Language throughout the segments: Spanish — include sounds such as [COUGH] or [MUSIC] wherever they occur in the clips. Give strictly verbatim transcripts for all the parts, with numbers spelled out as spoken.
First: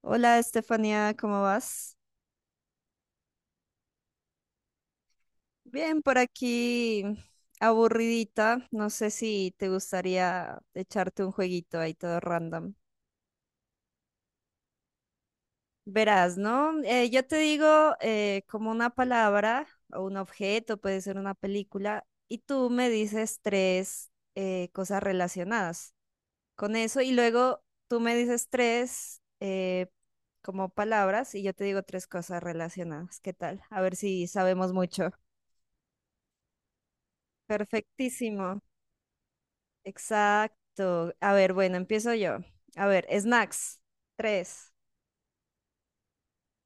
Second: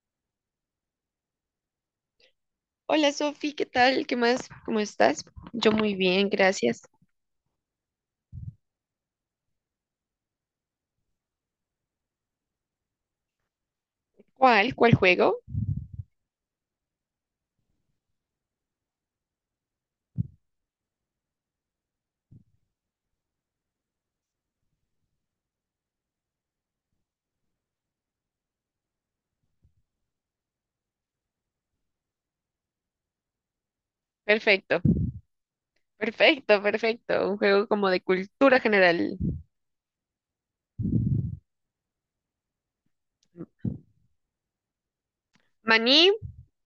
Hola Estefanía, ¿cómo vas? Hola Sofi, ¿qué tal? ¿Qué más? ¿Cómo estás? Yo muy Bien, por bien, gracias. aquí aburridita. No sé si te gustaría echarte un jueguito ahí todo random. ¿Cuál? ¿Cuál juego? Verás, ¿no? Eh, yo te digo eh, como una palabra o un objeto, puede ser una película, y tú me dices tres eh, cosas relacionadas con eso y luego tú me dices tres eh, como palabras y yo te digo tres cosas relacionadas. ¿Qué tal? A ver si sabemos Perfecto, mucho. perfecto, perfecto. Un juego como de Perfectísimo. cultura general. Exacto. A ver, bueno, empiezo yo. A ver, snacks. Tres. Maní,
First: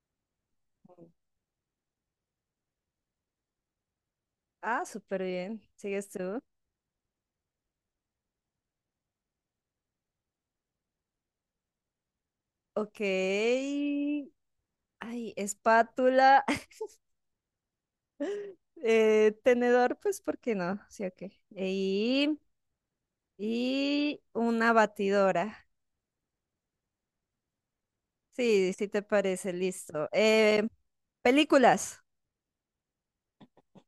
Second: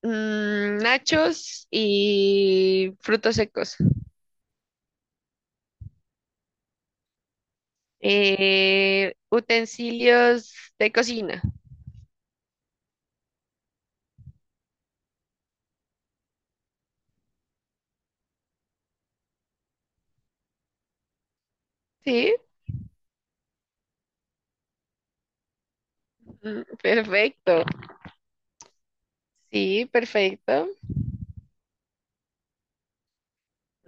mm, nachos y frutos secos. Ah, súper bien. ¿Sigues tú? Eh, utensilios de cocina. Ok. Ay, espátula. [LAUGHS] Eh, tenedor, pues, ¿por qué no? Sí, ok. Sí. Y, y una batidora. Mm, perfecto. Sí, sí te parece, Sí, listo. Eh, perfecto. Películas.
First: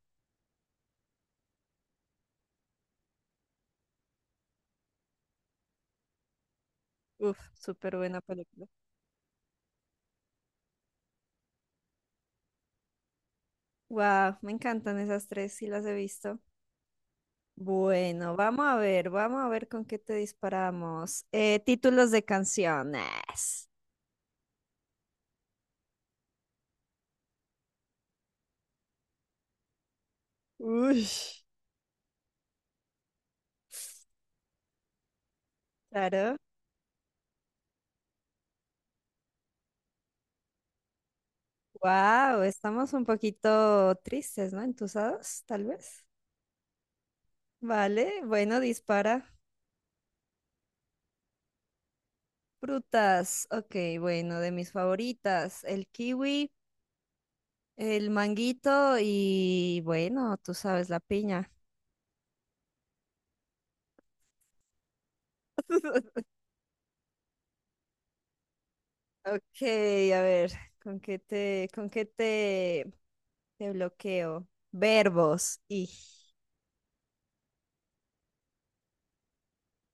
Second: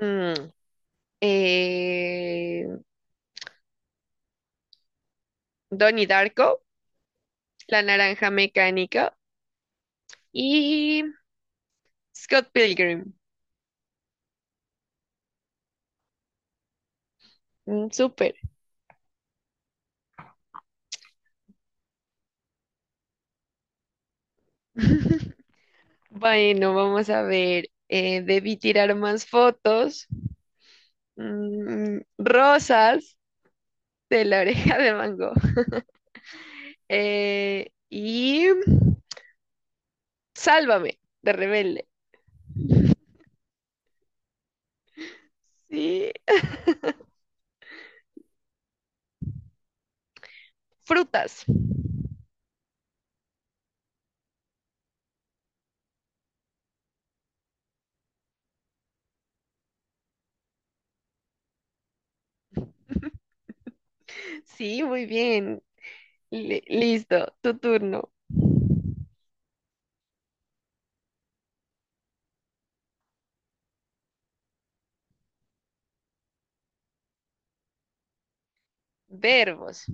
Mm, eh, Donnie Darko, Uf, la súper buena naranja película. mecánica. Y Scott Pilgrim. Wow, me encantan esas tres, sí las he visto. Mm, Bueno, súper. vamos a ver, vamos a ver con qué te disparamos. Eh, títulos de canciones. [LAUGHS] Bueno, vamos a ver. Eh, debí tirar más fotos. Uy, Mm, rosas de la oreja de mango. claro. Eh, y Sálvame de Rebelde. Wow, estamos un poquito tristes, ¿no? Entusados, tal vez. Sí, Vale, bueno, dispara. frutas. Frutas, ok, bueno, de mis favoritas, el kiwi, el manguito y bueno, tú sabes, la piña. [LAUGHS] Sí, muy bien. [LAUGHS] Li- listo, tu turno. Ok, a ver, ¿con qué te, con qué te de bloqueo. Verbos. Y. Verbos.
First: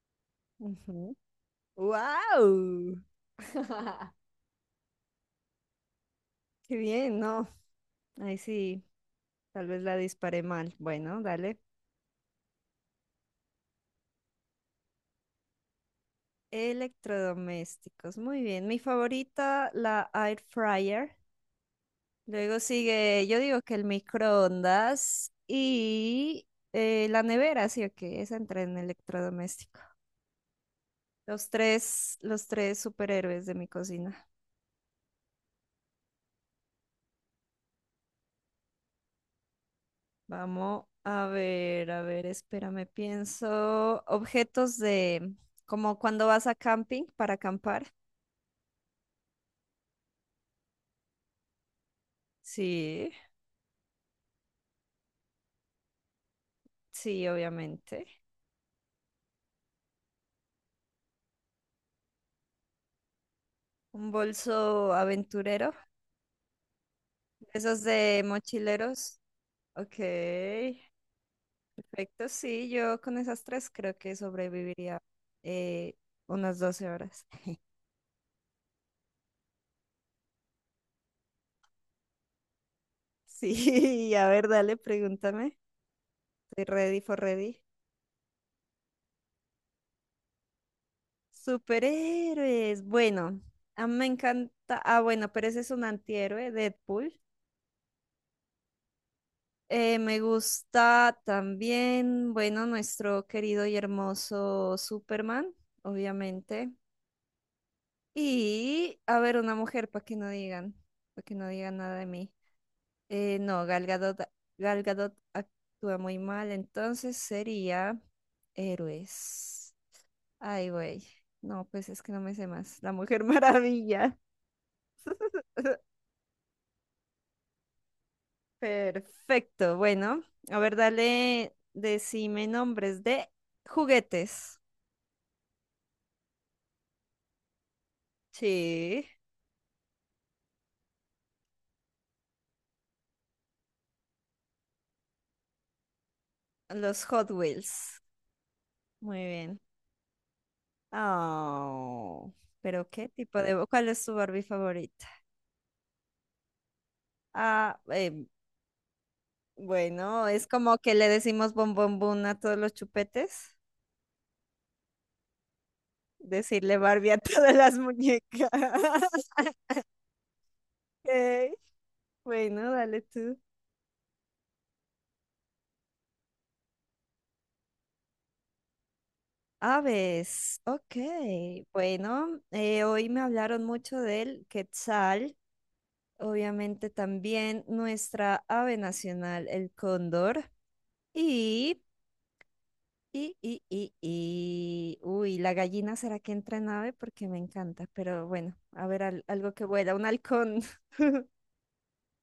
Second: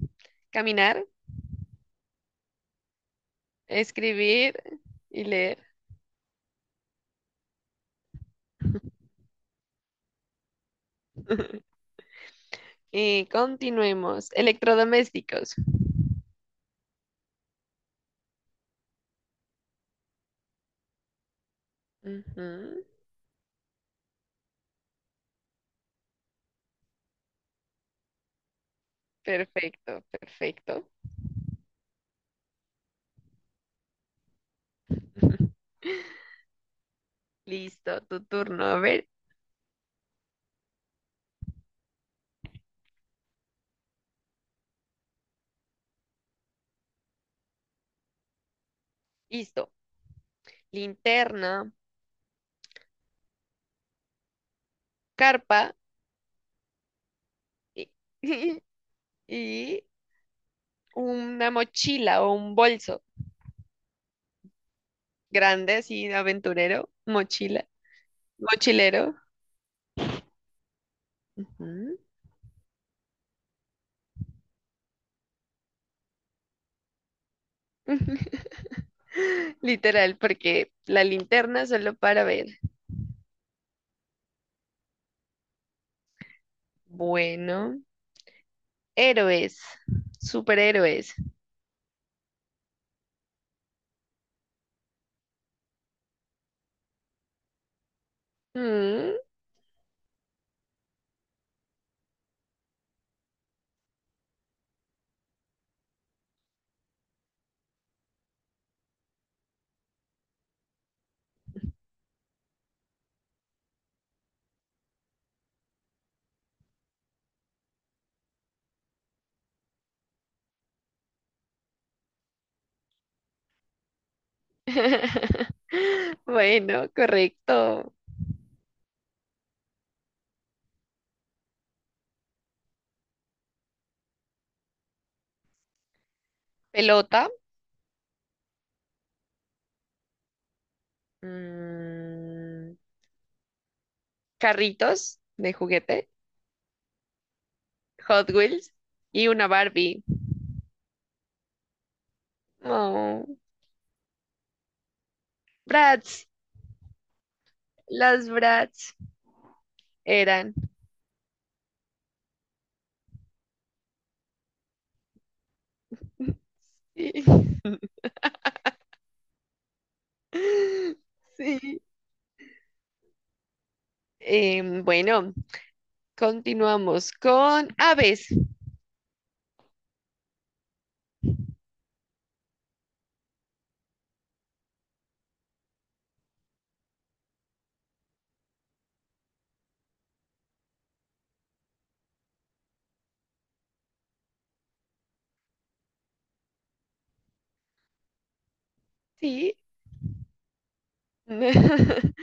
Caminar, Ujú. ¡Wow! [LAUGHS] escribir y leer. Qué bien, no. Ahí sí, tal vez la disparé mal. Bueno, dale. [LAUGHS] Y continuemos. Electrodomésticos. Electrodomésticos. Muy bien. Mi favorita, la air fryer. Luego Ujú. sigue, yo digo que el microondas y eh, la nevera, sí o que esa entra en electrodoméstico. Perfecto, perfecto. Los tres, los tres superhéroes de mi cocina. [LAUGHS] Listo, tu turno. A ver, Vamos a ver, a ver, espérame, pienso. Objetos de, como cuando vas a camping para acampar. listo. Linterna, Sí, carpa sí, y, obviamente. [LAUGHS] y una mochila o un bolso Un bolso aventurero, grande, así, aventurero, mochila, esos de mochilero. mochileros. Ok, Ujú. perfecto. Sí, yo con esas tres creo que sobreviviría eh, unas doce horas. [LAUGHS] [LAUGHS] Literal, porque la linterna solo para ver. Sí, a ver, dale, pregúntame. Estoy ready for ready. Bueno, héroes, superhéroes. Superhéroes. Bueno, a mí me encanta. Ah, bueno, pero ese es un antihéroe, Deadpool. Mm. Eh, me gusta también, bueno, nuestro querido y hermoso Superman, obviamente. Y, a ver, una mujer, para que no digan, para que no digan nada de mí. Eh, no, Gal Gadot, Gal Gadot actúa muy mal, entonces sería héroes. Ay, güey. No, pues es que no me sé más. La Mujer Maravilla. [LAUGHS] [LAUGHS] Bueno, correcto. Perfecto. Bueno, a ver, dale, decime nombres de juguetes. Pelota, Sí, mm, carritos de juguete, los Hot Wheels. Hot Wheels Muy y una bien. Barbie. Oh, pero ¿qué Oh, tipo de... ¿Cuál es tu Barbie favorita? Bratz, Ah, em, las Bratz bueno, es eran. como que le decimos bom bom bum a todos los chupetes. [LAUGHS] Decirle Barbie a [LAUGHS] todas Sí. [LAUGHS] las muñecas. [LAUGHS] Ok, Sí. bueno, dale tú. Em, bueno, continuamos con aves. Aves, ok. Bueno, eh, hoy me hablaron mucho del quetzal, obviamente también nuestra ave nacional, el cóndor, y, y, y, y, y, uy, la gallina será que entra en ave porque me encanta, pero bueno, a ver, al- algo Sí. que vuela, un halcón. [LAUGHS] [LAUGHS]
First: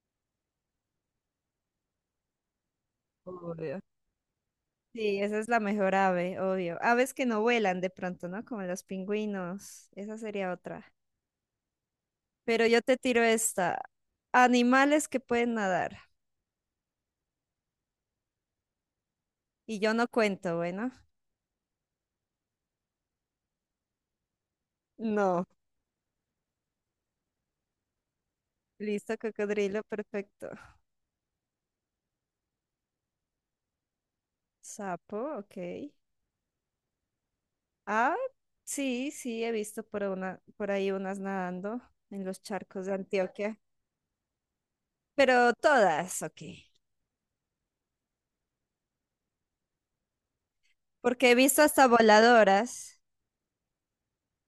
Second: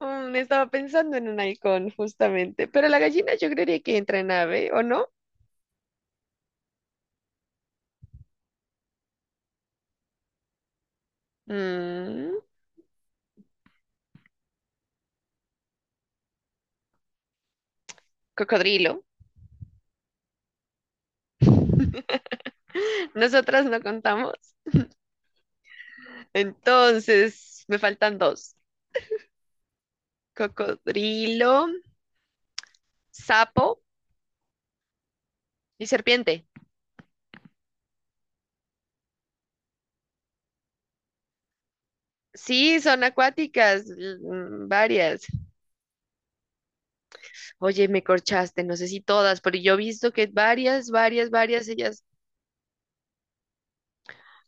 Mm, estaba pensando en un halcón, justamente. Pero la gallina yo Obvio. creería que entra en ave, ¿o no? Sí, esa es la mejor ave, obvio. Aves que no vuelan de pronto, ¿no? Como los pingüinos, esa sería otra. Mm, Pero yo te tiro esta. Animales que pueden nadar. cocodrilo. Y yo no cuento, bueno. Nosotras no contamos. No. Entonces, me faltan dos. Listo, cocodrilo, perfecto. Cocodrilo, sapo Sapo, ok. y serpiente. Ah, sí, sí, he visto por una, por ahí unas nadando en los Sí, charcos de son Antioquia. acuáticas, l- mm, varias. Pero todas, ok. Oye, me corchaste, no sé si todas, pero yo he visto que varias, Porque varias, he visto varias, hasta ellas, voladoras.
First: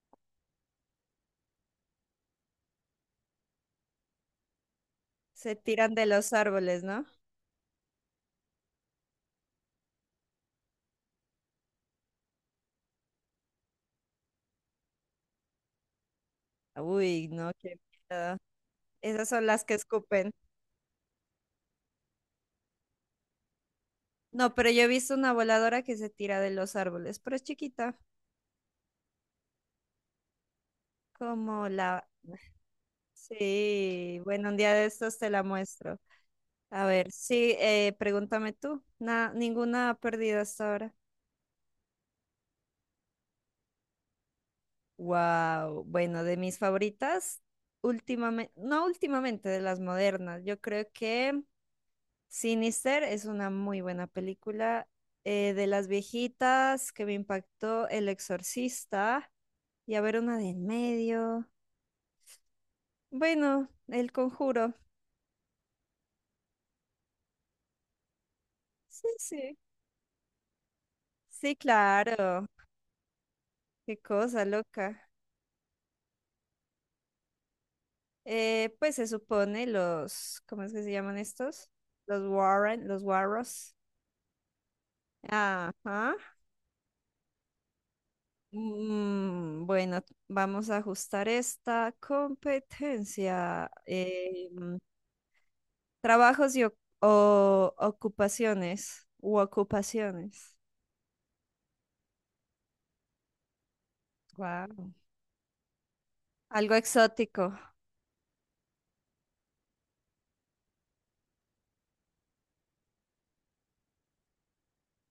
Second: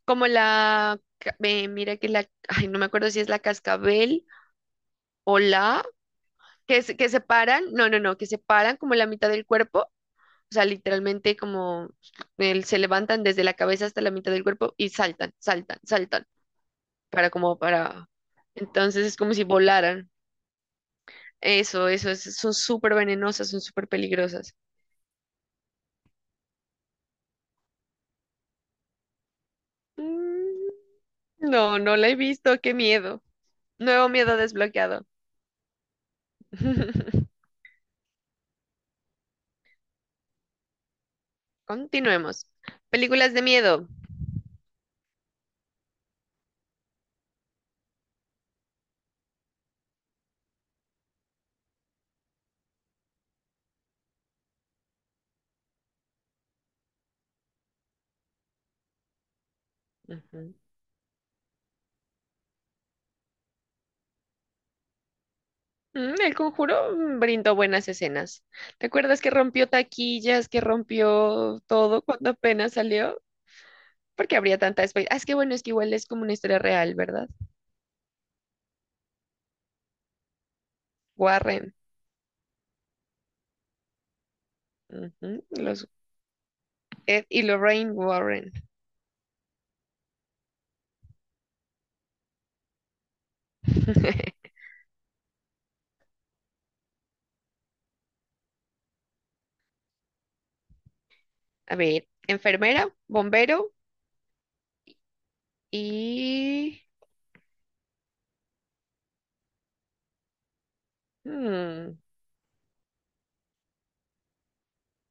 como la, ca- eh, mira que la, ay, no me acuerdo si es la cascabel o Se la, tiran de los que, árboles, se- ¿no? que separan, no, no, no, que separan como la mitad del cuerpo, o sea, literalmente como el- se levantan desde la cabeza hasta la mitad del cuerpo y saltan, saltan, saltan. Uy, Para no, como qué para... miedo. Entonces es Esas como si son las que volaran. escupen. Eso, eso, es- son súper venenosas, son súper No, peligrosas. pero yo he visto una voladora que se tira de los árboles, pero es chiquita. Mm, Como no, no la... la he visto, qué miedo. Nuevo Sí, miedo bueno, un día de desbloqueado. estos te la muestro. A ver, [LAUGHS] sí, eh, pregúntame tú. Na- ninguna perdida hasta ahora. Continuemos. Películas de miedo. Wow, bueno, de mis favoritas, últimamente, no últimamente, de las modernas, yo creo que Sinister es una muy buena película. Eh, de las viejitas que me impactó El Exorcista y a ver una de Ujú. en medio. Bueno, El Conjuro. Mm, El Conjuro mm, brindó buenas escenas. ¿Te Sí, acuerdas que sí. rompió taquillas, que Sí, rompió todo cuando claro. apenas salió? Qué Porque cosa habría tanta espe- loca. ah, es que bueno, es que igual es como una historia real, ¿verdad? Eh, pues se supone los, ¿cómo es que se llaman estos? Warren. Los Warren, los Warros. Ujú, los Ajá. Ed y Lorraine Warren. Mm, bueno, vamos a ajustar esta competencia. Eh, [LAUGHS] mm, trabajos y o, o- ocupaciones u ocupaciones. A ver, enfermera, bombero Wow. Algo y exótico, mm,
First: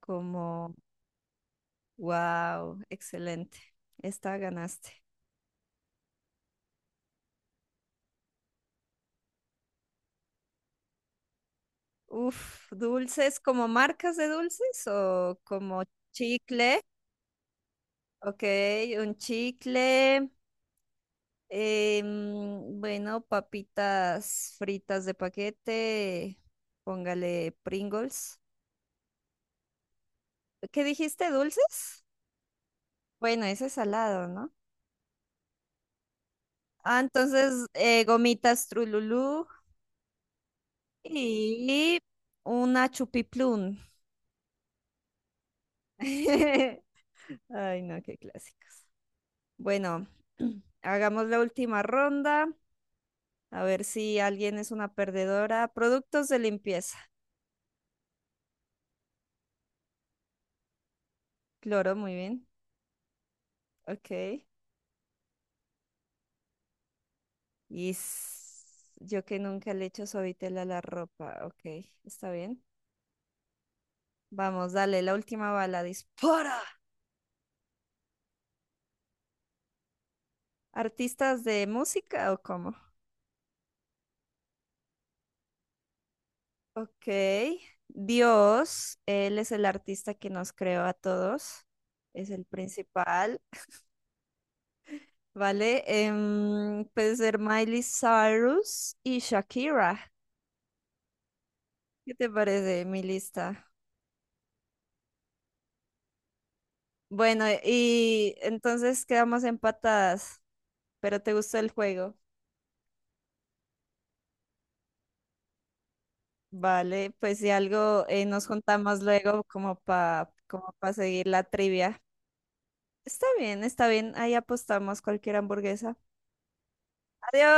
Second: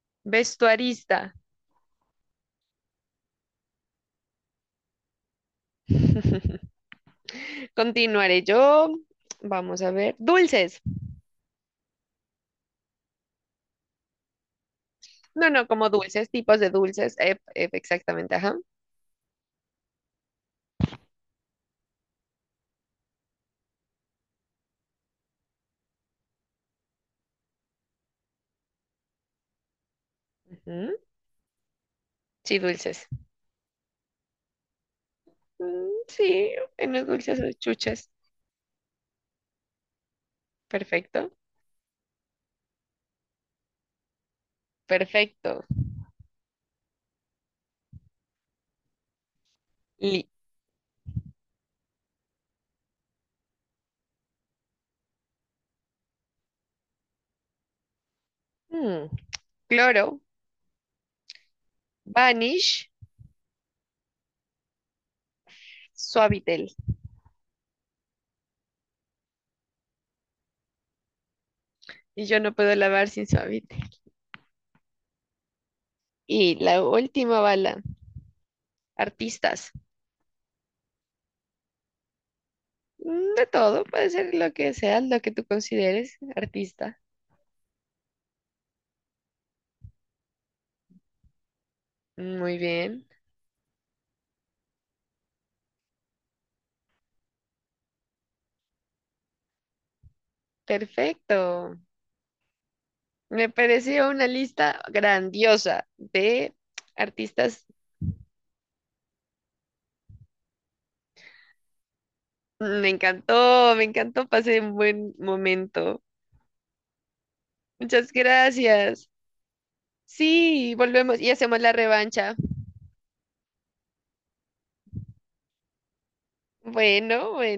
como vestuarista. wow, excelente. Esta ganaste. [LAUGHS] Continuaré yo. Vamos a ver. Dulces. Uf, dulces, ¿como marcas de dulces o No, no, como como dulces, tipos de chicles? dulces. Ep, ep, exactamente, Ok, ajá. un chicle. Em, bueno, papitas fritas de paquete. Póngale Pringles. ¿Qué Ujú. dijiste? ¿Dulces? Sí, dulces. Bueno, ese es salado, ¿no? Mm, sí, Ah, unos dulces o entonces, eh, chuches. gomitas Trululú Perfecto. y una chupiplum. Perfecto. [LAUGHS] Ay, no, qué clásicos. Bueno, Li-. [CLEARS THROAT] hagamos la última ronda. A ver si alguien es una perdedora. Productos de limpieza. Mm, Cloro, Cloro, muy bien. Vanish, Ok. Suavitel. Y s- yo que nunca le echo suavitel a la ropa, ok, Y está yo no bien. puedo lavar sin Suavitel. Vamos, dale, la última bala, Y dispara. la última bala. Artistas. ¿Artistas de música o cómo? Mm, De todo, puede ser lo que sea, lo que tú consideres artista. Ok, Dios, Él es el artista que nos creó a todos, es el Muy bien, principal, ¿vale? Em, puede ser Miley Cyrus y Shakira. perfecto. ¿Qué te parece mi Me lista? pareció una lista grandiosa de Bueno, artistas. y entonces quedamos empatadas, pero ¿te gustó el juego? Mm, Me encantó, me encantó, pasé un buen momento. Vale, pues si algo Muchas eh, nos juntamos gracias. luego como para como Sí, pa volvemos seguir y la hacemos la trivia. revancha. Está bien, está bien, ahí apostamos cualquier hamburguesa. Bueno, Adiós. bueno.